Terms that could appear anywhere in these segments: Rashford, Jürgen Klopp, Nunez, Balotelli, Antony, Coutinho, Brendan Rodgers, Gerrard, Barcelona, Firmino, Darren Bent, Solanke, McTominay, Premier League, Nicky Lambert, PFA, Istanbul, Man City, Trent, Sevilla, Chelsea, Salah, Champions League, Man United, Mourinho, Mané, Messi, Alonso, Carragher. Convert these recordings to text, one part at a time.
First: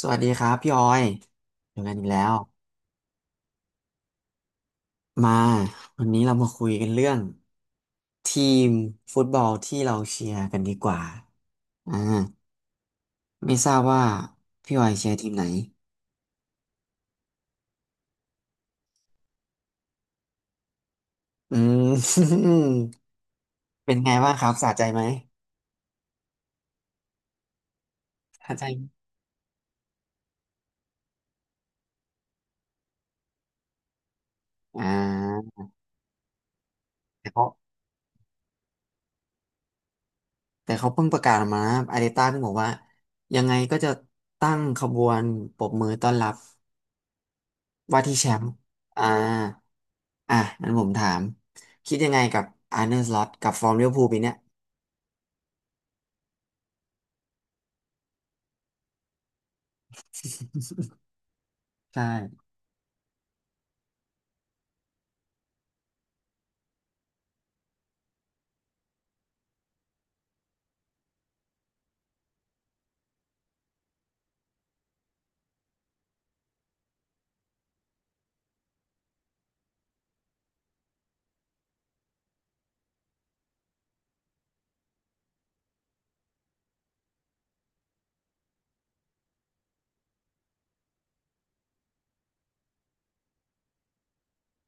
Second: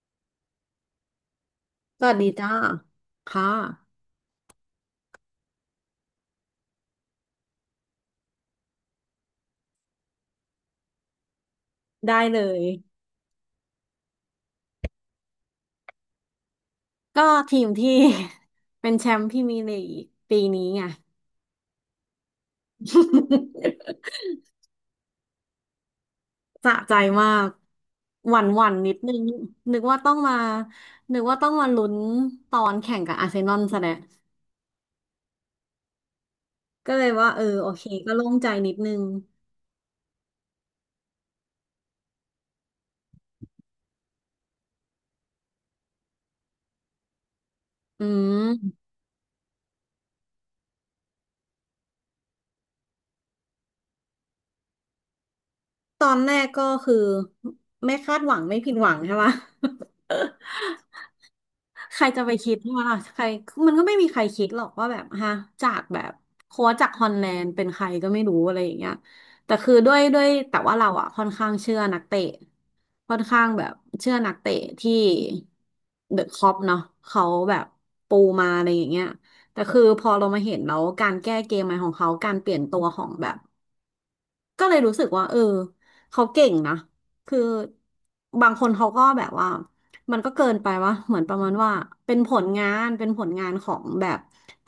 สวัสดีครับพี่ออยเจอกันสอีกวัสแล้ดีว จ้าค่ะมาวันนี้เรามาคุยกันเรื่องทีมฟุตบอลที่เราเชียร์กันดีกว่าอ่าได้เลยไม่ทราบว่าพี่ออยเชียร์ทีมไหนก็ทีมที่ เป็นแชมป์พรีเมียร์ลีกปีนี้ไง อืม เป็นไง บ้างครับสะใจไหมสะใจมากหวั่นสะหใจวั่นไหมนิดนึงนึกว่าต้องมานึกว่าต้องมาลุ้นตอนแข่งกับอาร์เซนอลซะแล้วอ่าก็เลยแต่ว่าเอเขาอโอเคก็โล่งใจนิดนึงแต่เขาเพิ่งประกาศออกมานะอาร์เตต้าเพิ่งบอกว่ายังไงก็จะตั้งขบวนปรบมือต้อนรับว่าอืที่แชมมป์อ่า อ่ะงั้นผมถามคิดยังไงกับอาร์เน l สล็อตกับฟอร์มลิเวอร์พูลปีเนี้ย ตอนแรกก็คือไม่คาดหวังไม่ผิดหวังใช่ปะ ใใครจะไปช่คิดว่าล่ะใครมันก็ไม่มีใครคิดหรอกว่าแบบฮะจากแบบโค้ชจากฮอลแลนด์เป็นใครก็ไม่รู้อะไรอย่างเงี้ยแต่คือด้วยแต่ว่าเราอ่ะค่อนข้างเชื่อนักเตะค่อนข้างแบบเชื่อนักเตะที่เดอะคล็อปเนาะเขาแบบปูมาอะไรอย่างเงี้ยแต่คือพอเรามาเห็นแล้วการแก้เกมใหม่ของเขาการเปลี่ยนตัวของแบบ ก็เลยรู้สึกว่าเออเขาเก่งนะคือบางคนเขาก็แบบว่ามันก็เกินไปว่าเหมือนประมาณว่าเป็นผลงานของแบบ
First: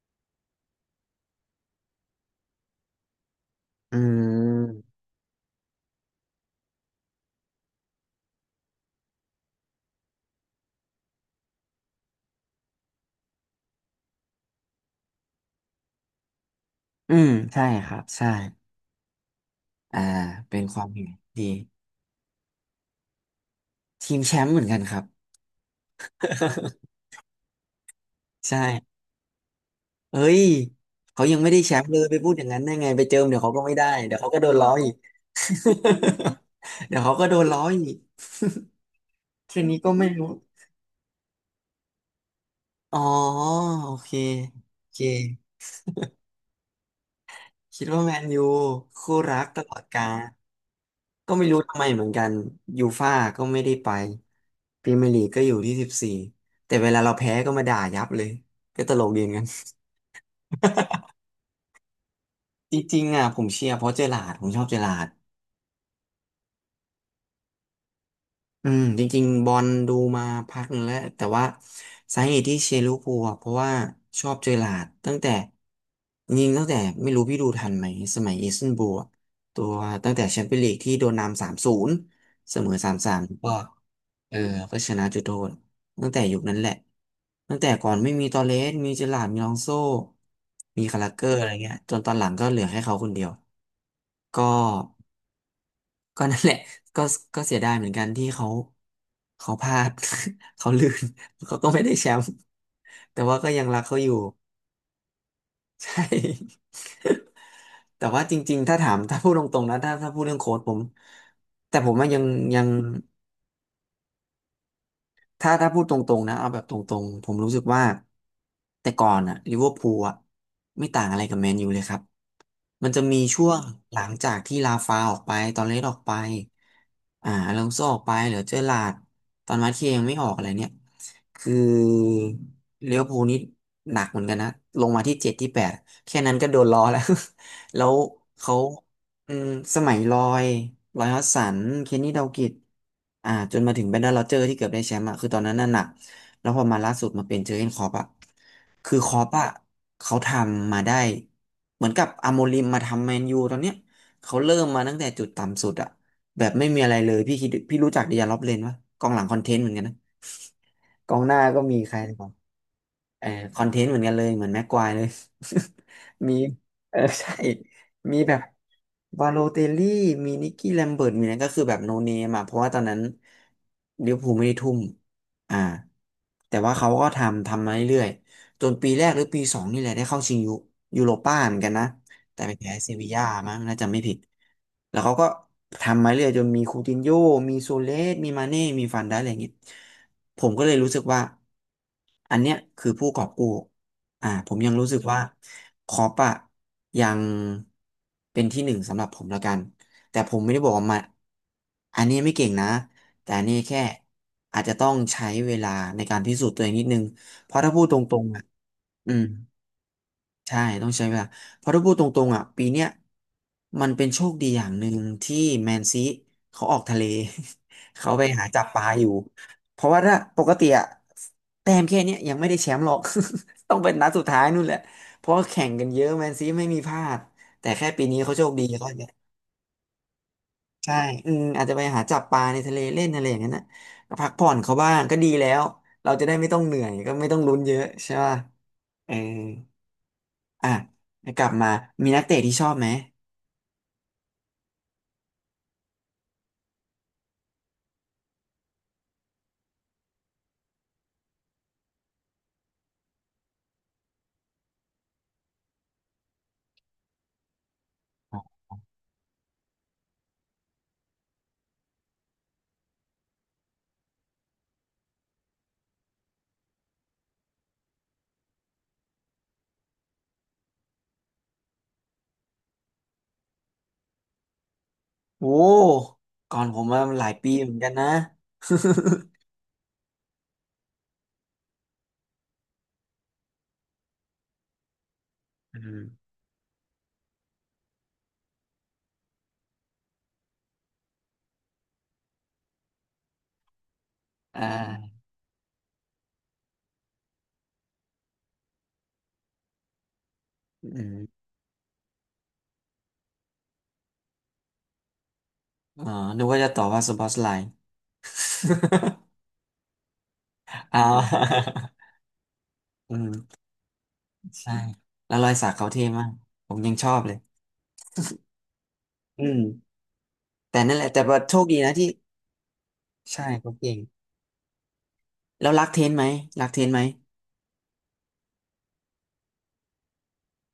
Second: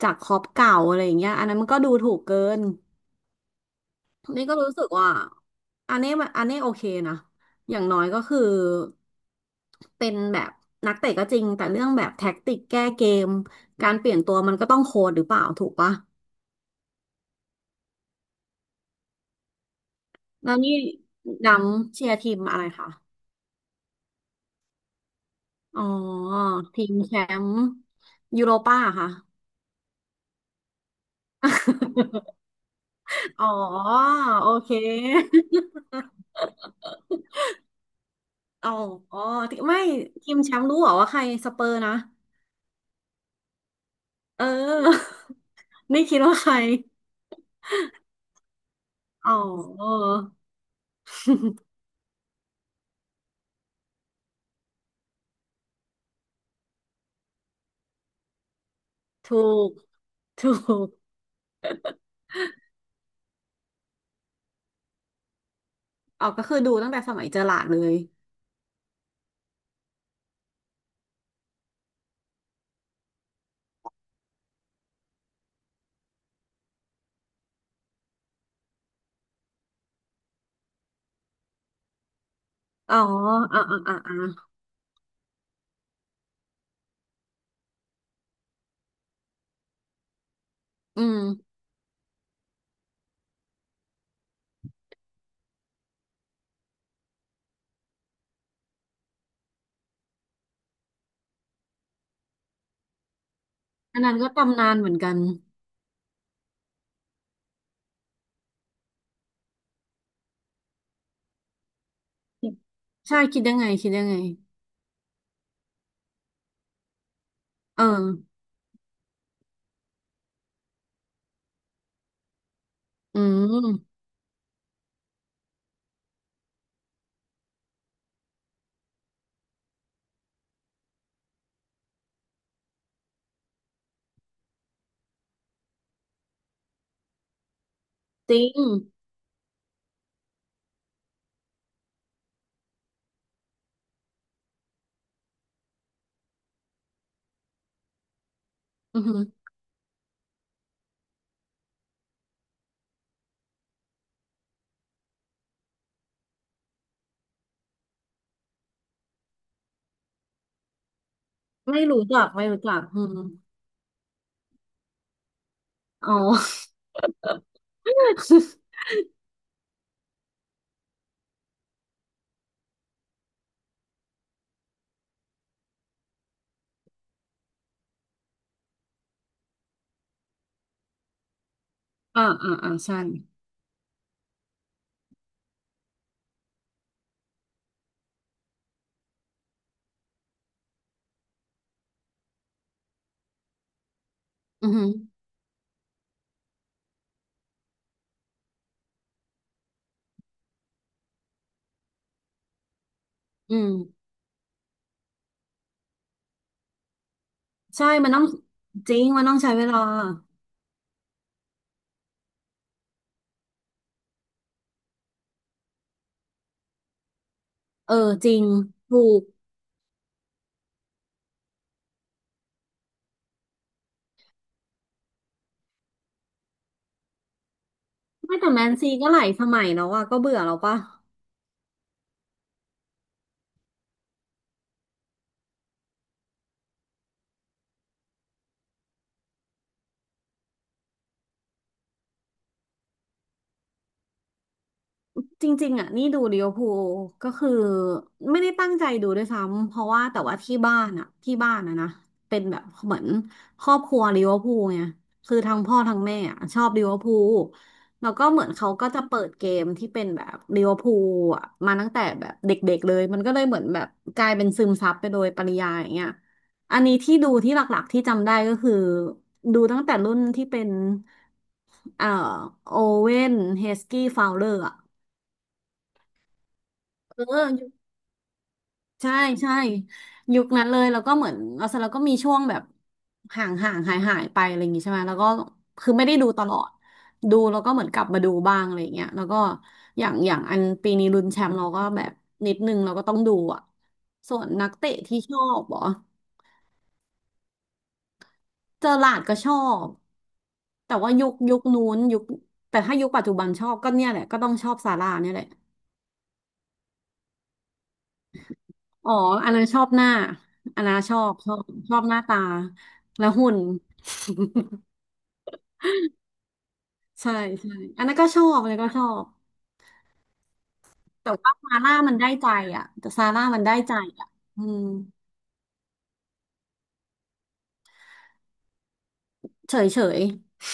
จากคอปเก่าอะไรอย่างเงี้ยอันนั้นมันก็ดูถูกเกินอืนี่ก็รู้สึมกว่าอันนี้โอเคนะอย่างน้อยก็คือเป็นแบบนักเตะก็จริงแต่เรื่องแบบแท็กติกแก้เกมการเปลี่ยนตัวมันก็ต้องโค้ดหรือเปล่าถูกปะอืมใช่ครับใช่อ่าแล้วเป็นนี่ความเห็นดีดำเชียร์ทีมอะไรคะ ทีมแชมป์เหมือนกันครับ อ๋อทีม แชมป์ยูโรป้าใช่ค่ะ เฮ้ยเขายังไม่ได้แชมป์เลยไปพูด อย่างนั้นได้ไงไปเจิมเดี๋ยวอ๋อเขาก็ไม่ได้เดี๋ยวเขาก็โดโอนล้อเค อีก เดี๋ยวเขาก็โดนล้ออีกอ๋ออ๋อที่แค่นี้ไม่ก็ไม่รู้ทีมแชมป์รู้เหรอว่าใครสเปอร์นะอ๋อโอเคเอโอเคอ นี่คิดว่าใครคิดว่าแมนยูคู่อ๋รักตลอดอ กาล ก็ไม่รู้ ทำไมเหมือนกันยูฟ่าก็ไม่ได้ไปพรีเมียร์ลีกก็อยู่ที่14แต่เวลาเราแพ้ก็มาด่ายับเลยก็ตลกดีเหมือนถูกัน กถูก จริงๆอ่ะผมเชียร์เพราะเจอร์ราร์ดผมชอบเจอร์ราร์ด อ๋อก็คือดูตั้งแต่สมัยเจอหลาดเลยอืมจริงๆบอลดูมาพักหนึ่งแล้วแต่ว่าสาเหตุที่เชียร์ลิเวอร์พูลอะเพราะว่าชอบเจอหลาร์ดตั้งแต่จริงๆตั้งแต่ไม่รู้พี่ดูทันไหมสมัยอิสตันบูลอะตัวตั้งแต่แชมเปี้ยนลีกที่โดนนำ3-0เสมอสาอ๋มอสามก็อ่ะอ่ะอ่ะอ่เออะก็ชนะจุดโทษตั้งแต่ยุคนั้นแหละตั้งแต่ก่อนไม่มีตอเรสมีเจอหลาร์ดมีอลองโซมีคาอืรามเกอร์อะไรเงี้ยจนตอนหลังก็เหลือให้เขาคนเดียวก็ ก็นั่นแหละ ก็เสียดายเหมือนกันที่เขาพลาด เขาลื่น เขาก็ไม่ได้แชมป์ แต่ว่าก็ยังรักเขาอันอยู่ นั้นก็ตำนานเหมือนกัน ใช่ แต่ว่าจริงๆถ้าถามถ้าพูดตรงๆนะถ้าพูดเรื่องโค้ชผมแต่ผมว่ายังยังใช่คิดยังไงถ้าพูดตรงๆนะเอาแบบตรงๆผมรู้สึกว่าเออแต่ก่อนอะลิเวอร์พูลอะไม่ต่างอะไรกับแมนยูเลยครับ มันจะมีอืช่วงหมลังจากที่ลาฟาออกไปตอนเลสออกไปอลองโซออกไปเหลือเจอร์ลาร์ดตอนมาร์เทียยังไม่ออกอะไรเนี่ยคือเลี้ยวภูลนี่หนักเหมือนกันนะลงมาที่7ที่8แค่นั้นก็โดนล้อแล้ว แล้วจริเขางอืมสมัยลอยฮอสสันเคนนี่ดาวกิชจนมาถึงแบรนดอน rodgers อร์ที่เกือบได้แชมป์อะคือตอนนั้นน่ะหนักแล้วพอมาล่าสุดมาเป็นเจอร์เก้นคล็อปอะคืออือคหืล็อ อปอะเขาทำมาได้ เหมือนกับอาโมริมมาทำแมนยูตอนเนี้ยเขาเริ่มมาตั้งแต่จุดต่ำสุดอะแบบไม่มีอะไรเลยพี่คิดพี่รู้จักเดียร์ล็อบเลนปะกองหลังคอนเทนต์เหมือนกันนะกองหน้าก็มีไม่ใคร รู้จักไม่รู้จักอืมเออคอนเทนต์เหมือนกันเลยเหมือนแม็กควายเลย อ๋ มีอเออใช่มีแบบวาโลเตลลี่มีนิกกี้แลมเบิร์ตมีนั้นก็คือแบบโนเนมอ่ะเพราะว่าตอนนั้นลิเวอร์พูลไม่ได้ทุ่มอ่าแต่ว่าเขาก็ทำมาเรื่อยๆจนปีแรกหรือปีสองนี่แหละได้เข้าชิงยูโรป้าเหมือนกันนะอ่าแต่อ่าไปอ่าแพ้เซใช่บีย่ามั้งน่าจะไม่ผิดแล้วเขาก็ทำมาเรื่อยจนมีคูตินโญ่มีโซเลสมีมาเน่มีฟันได้อะไรอย่างงี้ ผมก็เลยรู้สึกว่าอันเนี้ยคือผู้กอบกู้ผมอืยัองหืรู้อสึกว่าคอปอะยังเป็นที่หนึ่งสำหรับผมแล้วกันแต่ผมไม่ได้บอกว่ามาอันนี้ไม่เก่งนะแต่อันอืนี้มแค่อาจจะต้องใช้เวลาในการพิสูจน์ตัวเองนิดนึงเพราะถ้าพูใช่ดตมันรต้องงๆอะจริงอืม มันต้องใช้เวลาใช่ต้องใช้เวลาเพราะถ้าพูดตรงๆอ่ะปีเนี้ยมันเป็นโชคดีอย่างหนึ่งที่แมนซีเขาออกทะเล เอ เขาอไปจริหางจับปลาถูอยู่กเพราะว่าถ้าปกติอ่ะแต้มแค่เนี้ยยังไม่ได้แชมป์หรอก ต้องเป็นนัดสุดท้ายนู่นแหละเพราะว่าแข่งกันเยอะแมนซีไม่มีพลาดแต่แค่ปีนี้เขาไม่โชแต่คแมดีนเขาซีเนี่ก็ยหลายสมัยแล้วอะก็เบื่อแล้วปะ ใช่อืมอาจจะไปหาจับปลาในทะเลเล่นอะไรอย่างนั้นนะพักผ่อนเขาบ้างก็ดีแล้วเราจะได้ไม่ต้องเหนื่อยก็ไม่ต้องลุ้นเยอะใช่ป่ะเออ อ่ะกลับมามีนักเตะที่ชอบไหม จริงๆอ่ะนี่ดูลิเวอร์พูลก็คือไม่ได้ตั้งใจดูด้วยซ้ำเพราะว่าแต่ว่าที่บ้านอ่ะนะเป็นแบบเหมือนครอบครัวลิเวอร์พูลไงคือทั้งพ่อทั้งแม่อ่ะชอบลิเวอร์พูลแล้วก็เหมือนเขาก็จะเปิดเกมที่เป็นแบบลิเวอร์พูลอ่ะมาตั้งแต่แบบเด็กๆเลยมันก็เลยเหมือนแบบกลายเป็นซึมซับไปโดยปริยายอย่างเงี้ยอันนี้ที่ดูที่หลักๆที่จำได้ก็คือดูตั้งแต่รุ่นที่เป็นเอ่อโอเว่นเฮสกี้ฟาวเลอร์ โอ้ก่อนผมมาเอหลายอปียุเหมือนคกันนะ ใช่ใช่ยุคนั้นเลยแล้วก็เหมือนเราเสร็จแล้วก็มีช่วงแบบห่างห่างหายหายไปอะไรอย่างงี้ใช่ไหมแล้วก็ อืคือไม่ได้ดูมตลอดดูแล้วก็เหมือนกลับมาดูบ้างอะไรอย่างเงี้ยแล้วก็อย่างอันปีนี้ลุ้นแชมป์เราก็แบบนิดนึงเราก็ต้องดูอ่ะส่วนอ่นักเตะาที่ชอบเหรอเจอหลาร์ดก็ชอบอืแต่ว่ายุคมยุคนู้นยุคแต่ถ้ายุคปัจจุบันชอบก็เนี่ยแหละก็ต้องชอบซาร่าเนี่ยแหละ อ๋อนึกว่าจะตอบว่าสปอตไลน์ อ๋อ อันนั้นชอบหน้าอันนั้อ่นชอบชอบา ชอบหน้าตา อืและมหุ่นใช่แล้วรอยสักเขาเท่มากผมยังชอบเลใช่ยใช่อันนั้นก็ชอบอันนั้นก็ชอบอืมแต่นั่นแหละแต่แต่ว่าว่าโชคซาดีนะร่าที่ มันได้ใจอ่ะแต่ซาใช่ร่ามันเขาได้เก่ใจงอ่ะอืมแล้วรักเทนไหมเฉยเฉย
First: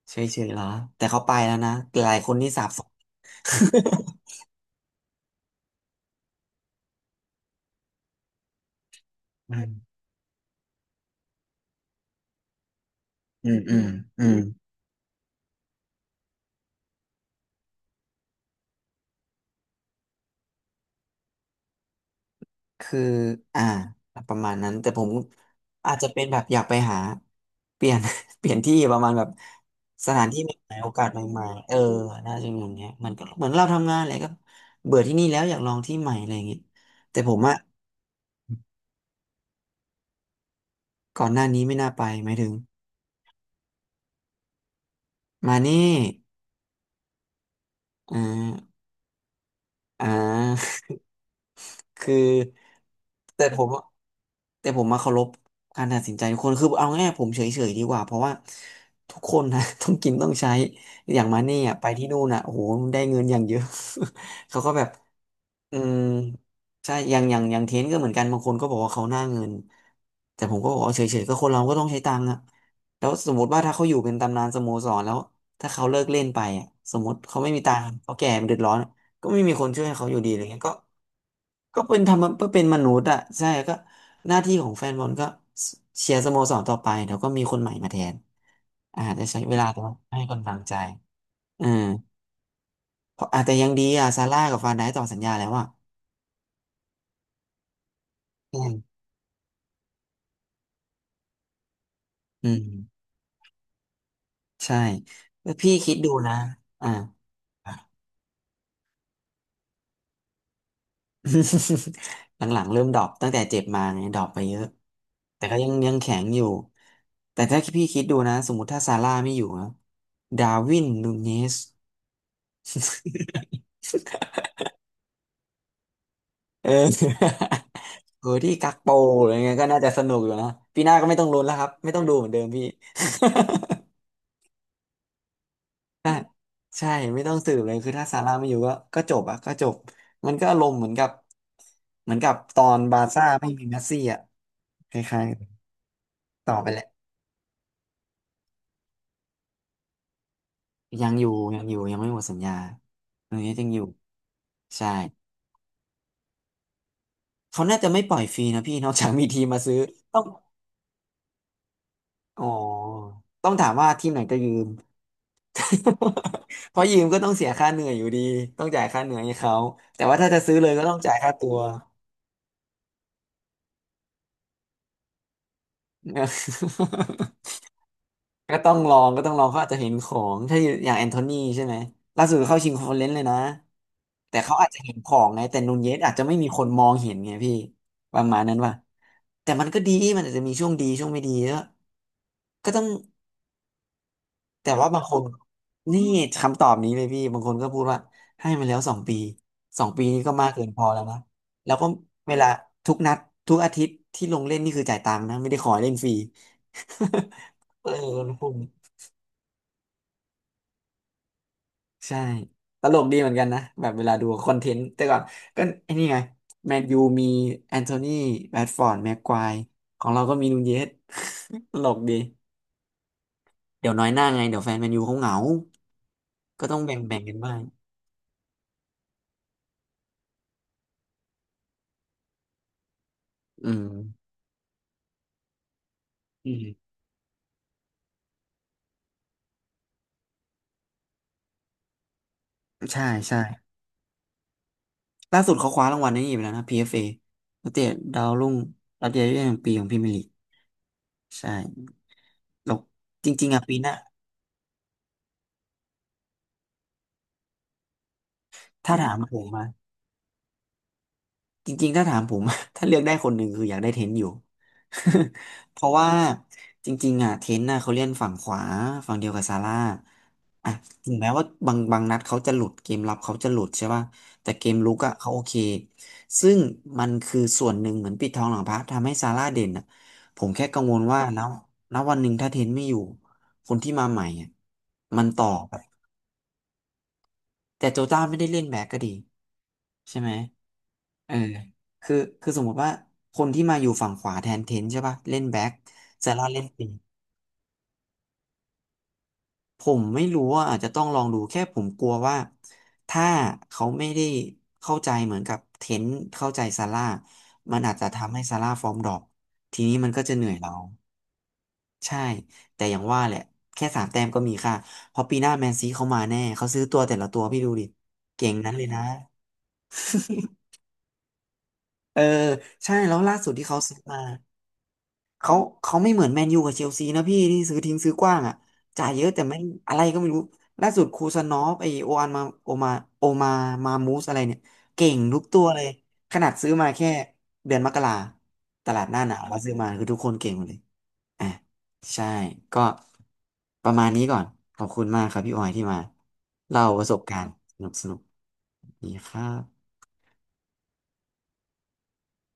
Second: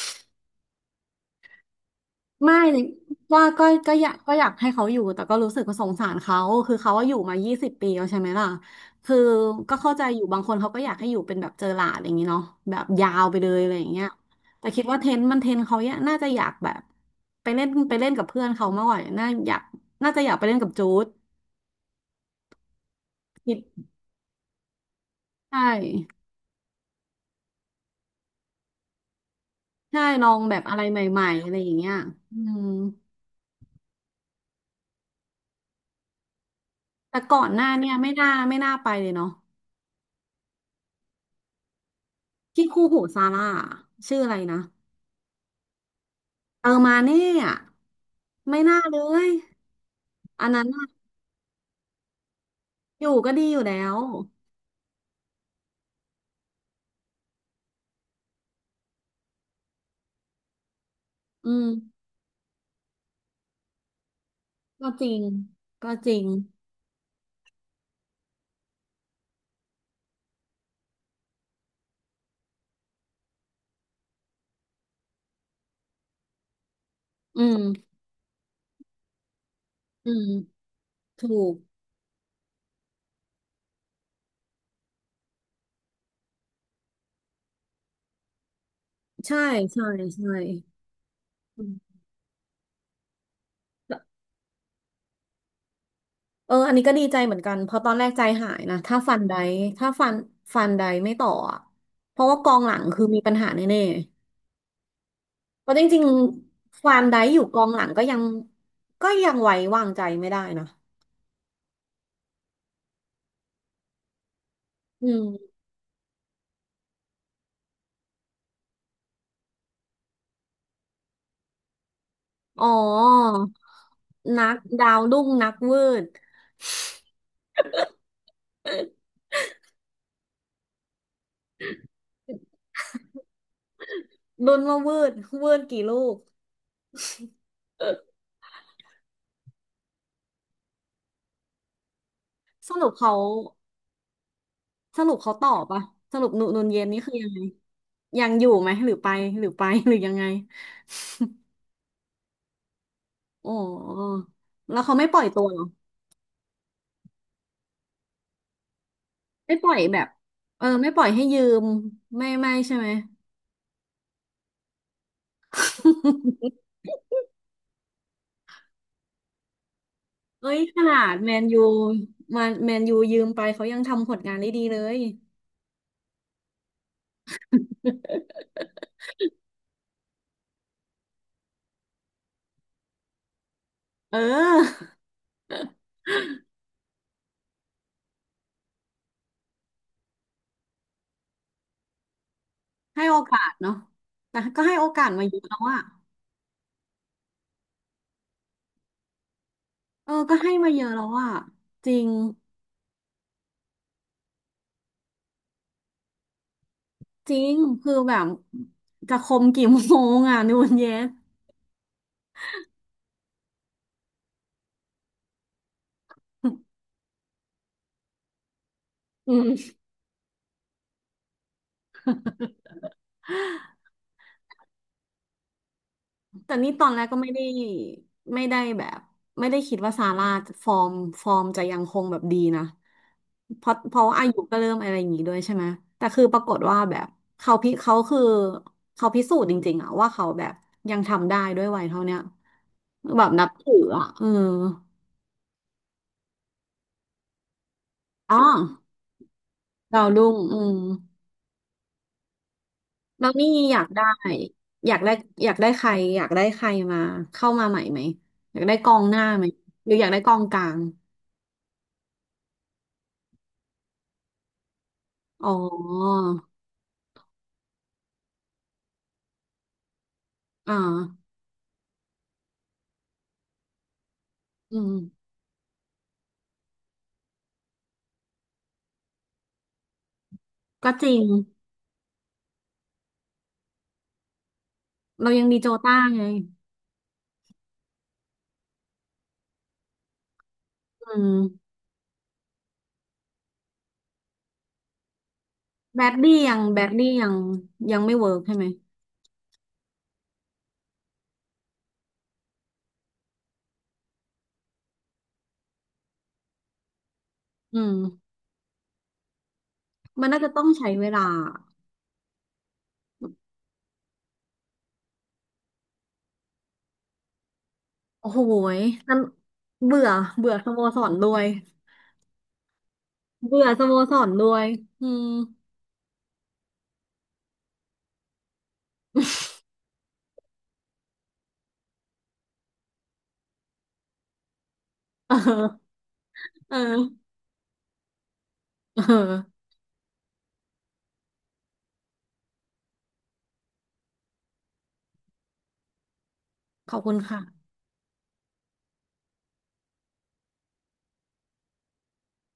เฉยๆเหรอแต่เขาไปแล้วนะหลายคนนี่ไม่สาปส่ง ก็อยากก็อยากให้เขาอยู่แต่ก็รู้สึกว่าสงสารเขาคือเขาว่าอยู่มายี่สิบปีแล้วใช่ไหมล่ะคือ อืม ก็เข้า ใจอยู่บางคนเขาก็อยากให้อยู่เป็นแบบเจอหลาดอย่างนี้เนาะแบบยาวไปอืเลมยอะอืไรอมย่างเงี้ยอืม แต่คิดว่าเทนมันเทนเขาเนี่ยน่าจะอยากแบบไปเล่นกับเพื่อนเขามากกว่าน่าอยากน่าจะอยากไปเล่นกับจูดคือคิดอ่าประมาณนั้นแต่ผมใช่อาจจะเป็นแบบอยากไปหาเปลี่ยน เปลี่ยนที่ประมาณแบบใช่สถาลนอที่งใหแบบม่อะๆไรโอใหกาสม่ใหๆม่อะไรอๆเอย่าองเงี้ยน่าอืจะเปนอมย่างเงี้ยมันก็เหมือนเราทำงานอะไรก็เบื่อที่นี่แล้วอยากลองที่ใหม่อะไรอย่างเงี้ยแต่แต่ผมก่อนอะหน้าเนี่ยไม่น่าไปเลยเนาะก่อนหน้านี้ไม่น่าไปหมายถึงที่คู่หูซาร่าชื่ออะไรนะมานี่เออมาเน่อะ อ่ไม่าน่าเลยอ่อันนั้นา น่ะคืออยู่ก็ดีแต่อผยู่มแล้อะว แต่ผมมาเคารพการตัดสินใจทุกคนคือเอาง่ายๆผมเฉยๆดีกว่าเพราะว่าทุกคนนะ ต้องกินต้องใช้อย่างมาอืเนี่มยไปที่นู่นอ่ะโอ้โหได้เงินอย่างเยอะ เขาก็แบบก็จริงอืก็มจริงใช่อย่างเทนก็เหมือนกันบางคนก็บอกว่าเขาหน้าเงินแต่ผมก็บอกว่าเฉยๆก็คนเราก็ต้องใช้ตังค์อ่ะแล้วสมมติว่าถ้าเขาอยู่เป็นตำนานสโมสรแล้วถ้าเขาเลิกเล่นไปอ่ะสมมติเขาอืไม่มมีตังค์เขาแก่เดือดร้อนก็ไม่มีคนช่วยเขาอือยู่มดีอะไรเงี้ยก็ ถูกก็เป็นทำเพเป็นมนุษย์อ่ะใช่ก็หน้าที่ของแฟนบอลก็เชียร์สโมสรต่อไปเดี๋ยวก็มีคนใหม่มาแทนอาจจะใช่ใช้เวลาแต่ใช่ว่าให้ใช่กำลังใจอือืมมเพราะอาจจะยังดีอ่ะซาร่ากับฟานไดต่อสัญญาแล้วอ่ะเอออันนี้ก็ดีใจเหมือนกันเพราะตอนแรกใจหายอืนะถ้าฟันไดถ้าฟันฟันไดไม่ต่ออะเพราะว่ากอือมงหลังคือมีปัญหาแน่ใช่แล้วๆเพพี่ราะจคิดริงดูนะๆอ่า ฟันไดอยู่กองหลังก็ยัง ก็ยังไว้วางใจไม่ได้นะ หลังๆเริ่มดรอปตั้งแต่เจ็บมาไงดรอปไปเยอะอืแต่มก็ยังแข็งอยู่แต่ถ้าพี่คิดดูนะสมมติถ้าซาร่าไม่อยู่นะดาร์วินนูเนส อ๋อ นักดาวรุ่งนักวืด เออ โหที่กักโปอะไรเงี้ยก็น่าจะสนุกอยู่นะปีหน้าก็ไม่ต้องลุ้นแล้วครับไม่ต้องดูเหมือนเดิมพี่ ลุ้นว่าวืดวืดกี่ลูก ใช่ไม่ต้องสืบเลยคือถ้าซาร่าไม่อยู่ก็จบอะก็จบมันก็อารมณ์เหมือนกับตอสนรุปบาร์เขาซ่าไม่มีเมสซี่อะคสรุปล้ายเขาตอบปะสรุปๆต่อนุไปนแหเย็นละนี่คือยังไงยังอยู่ไหมหรือไปหรือไปหรือยังไง ยังอยู่ยังอยู่ยังไม่หมดสัญญาตรง โอ้ นี้ยังอยู่ แล้วใช่เขาไม่ปล่อยตัวเหรอเขาน่าจะไม่ปล่อยฟรีนะพี่ นอกจากมีทีมไม่มาปล่ซื้ออยแบบต้องเออไม่ปล่อยให้ยืมไม่อ๋อไม่ใช่ไหม ต้องถามว่าทีมไหนจะยืม เพราะยืมก็ต้องเสียค่าเหนื่อยอยู่ดี ต้องจ่ายค่าเหนื่อยให้เขาแต่ว่าถ้าจะเอ้ซื้อยเลยขก็ต้อนางจ่าดยแมค่านตัว ยูมาแมนยูยืมไปเขายังทำผลงานได้ดีเลย ก็ต้องล องก็ต้องลองเขาอาจจะเห็นของถ้าอย่างแอนโทนีใช่ไหมล่าสุดเข้าชิงคอนเฟอเรนซ์เลยนะเแต่เขาอาจจะออเห็นของไง แต่นูนเยสอาจจะไม่มีคนมองเห็นไงพี่ประมาณนั้นว่ะแต่มันก็ดีมันอาจจะมีช่วงดีช่วงไม่ดีก็ก็ต้อง ให้โอกาสเนาะแต่ก็แต่ให้โอว่าบางกาสคนมาเยอะแล้วอะนี่คำตอบนี้เลยพี่บางคนก็พูดว่าให้มาแล้วสองปีสองปีเออนี้ก็ก็มาให้กเกินมาพเยออะแล้วแล้วนะอะแล้วก็จริง เวลาทุกนัดทุกอาทิตย์ที่ลงเล่นนี่คือจ่ายตังค์นะไม่ได้ขอให้เล่นฟรี จริง เออคือแบคบนพวกนี้จะคมกี่โมงอ่ะนูนเยส ใช่ตลกดีเหมือนกันนะแบบเวลาดูคอนเทนต์แต่ก่อนก็ไอ้นี่ไงแมน ยูมีแอนโทนีแรชฟอร์ดแม็กคอืวายมของเราก็มีนูนเยส ตลกดีเดี๋ยวน้อยหน้าไงเดี๋ยวแฟนแมนยูเขาเหงาแต่ก็นี่ต้องตอนแบ่งแรกแบ่ก็งไม่กันได้บ้างไม่ได้แบบไม่ได้คิดว่าซาร่าจะฟอร์มฟอร์มจะยังคงแบบดีนะเพอืราะมเพราะว่าอายุก็เริ่มอะไรอย่างงี้ด้วยใช่ไหมแต่คือปราอืกฏม ว่าแบบเขาพิเขาคือเขาพิสูจน์จริงๆอะว่าเขาแบบยังทำได้ด้วยวัยเท่าเนี้ยใช่แบบใช่นับถืออะเออล่าสุดเขาคว้ารางวัลนี้อีกแล้วนะ PFA นักเตะดาวอ๋อรุ่งรับยอดเยาวชนแห่งปีของพรีดาวเมียร์ลีรุ่กงอืม ใช่แล้วแล้จวรินี่งๆอ่ะอปียาหกน้าได้อยากได้อยากได้ใครอยากได้ใครมาเข้ามาใหม่ไหมอยากได้กถ้าองถาหมน้าผไหมมมา หรืออยากได้กองกลางจริงๆถ้าถามผม ถ้าเลือกได้คนหนึ่งคืออยากได้เทนอยู่ อ๋อ เพราะว่าจริงๆอ่ะเทนน่ะเขาเล่นฝั่งขวาฝั่งเดียวกับซาร่าอ่ะอ่าถึงแม้ว่าบางนัดเขาจะหลุดเกมรับเขาจะหลุดใช่ป่ะแต่เกมอืลุมกอ่ะเขาโอเคซึ่งมันคือส่วนหนึ่งเหมือนปิดทองหลังพระทำให้ซาร่าเด่นอ่ะผมแค่กังก็วลจริว่างแล้วณวันหนึ่งถ้าเทนไม่อยู่คนที่มาใหม่อ่ะมันเราต่ยัองมีโจแบบต้าไงแต่โจต้าไม่ได้เล่นแบ็คก็ดีใช่ไหม อืเออมคือคือสมมติว่าคนที่มาอยู่ฝั่งขวาแทนเทนใช่ป่ะเล่นแบ็คแบดซาดี้ร่ายัเล่งนแบปีดดี้กยังยังไม่เวิร์กใช่ไหมผมไม่รู้ว่าอาจจะต้องลองดูแค่ผมกลัวว่าถ้าเขาไม่ได้เข้าใจเหมือนกับเทนเข้าใจซาร่ามัอืนอามจจะทำให้ซาร่าฟอร์มดรอปทีนี้มันก็มันจะน่าเหนื่จะอยต้องเราใช้เวลาใช่แต่อย่างว่าแหละแค่3 แต้มก็มีค่าเพราะปีหน้าแมนซีเขามาแน่เขาซื้อตัวแต่ละตัวพี่ดูดิโอ้โหเก่งนั้นยเลยนะ นั่นเบื่อเบื่อส โมสรด้วยเออใช่แล้วล่าสุดเบื่ที่อเขาสโมซื้อสมา รด้วยอืม เขาเขาไม่เหมือนแมนยูกับเชลซีนะพี่ที่ซื้อทิ้งซื้อกว้างอ่ะจ่ายเยอะแต่ไม่อะไรก็ไม่รู้ล่าสุดคูซานอฟไอโออันมาโอมามามูสอะไรเนี่ยเก่ง เออทุกตัวเลยขนาดซื้เอออมาแค่เดือนมกราตลาดเอหน้าหนาวมาอซื้อมาคือทุกคนเก่งหมดเลยอ่ะใช่ก็ประมาณนี้ก่อนขอบคุณมากครับพี่ออยที่มาเล่าขอปบระคุสณบกาค่ะรณ์สนุกสนุกดีครับ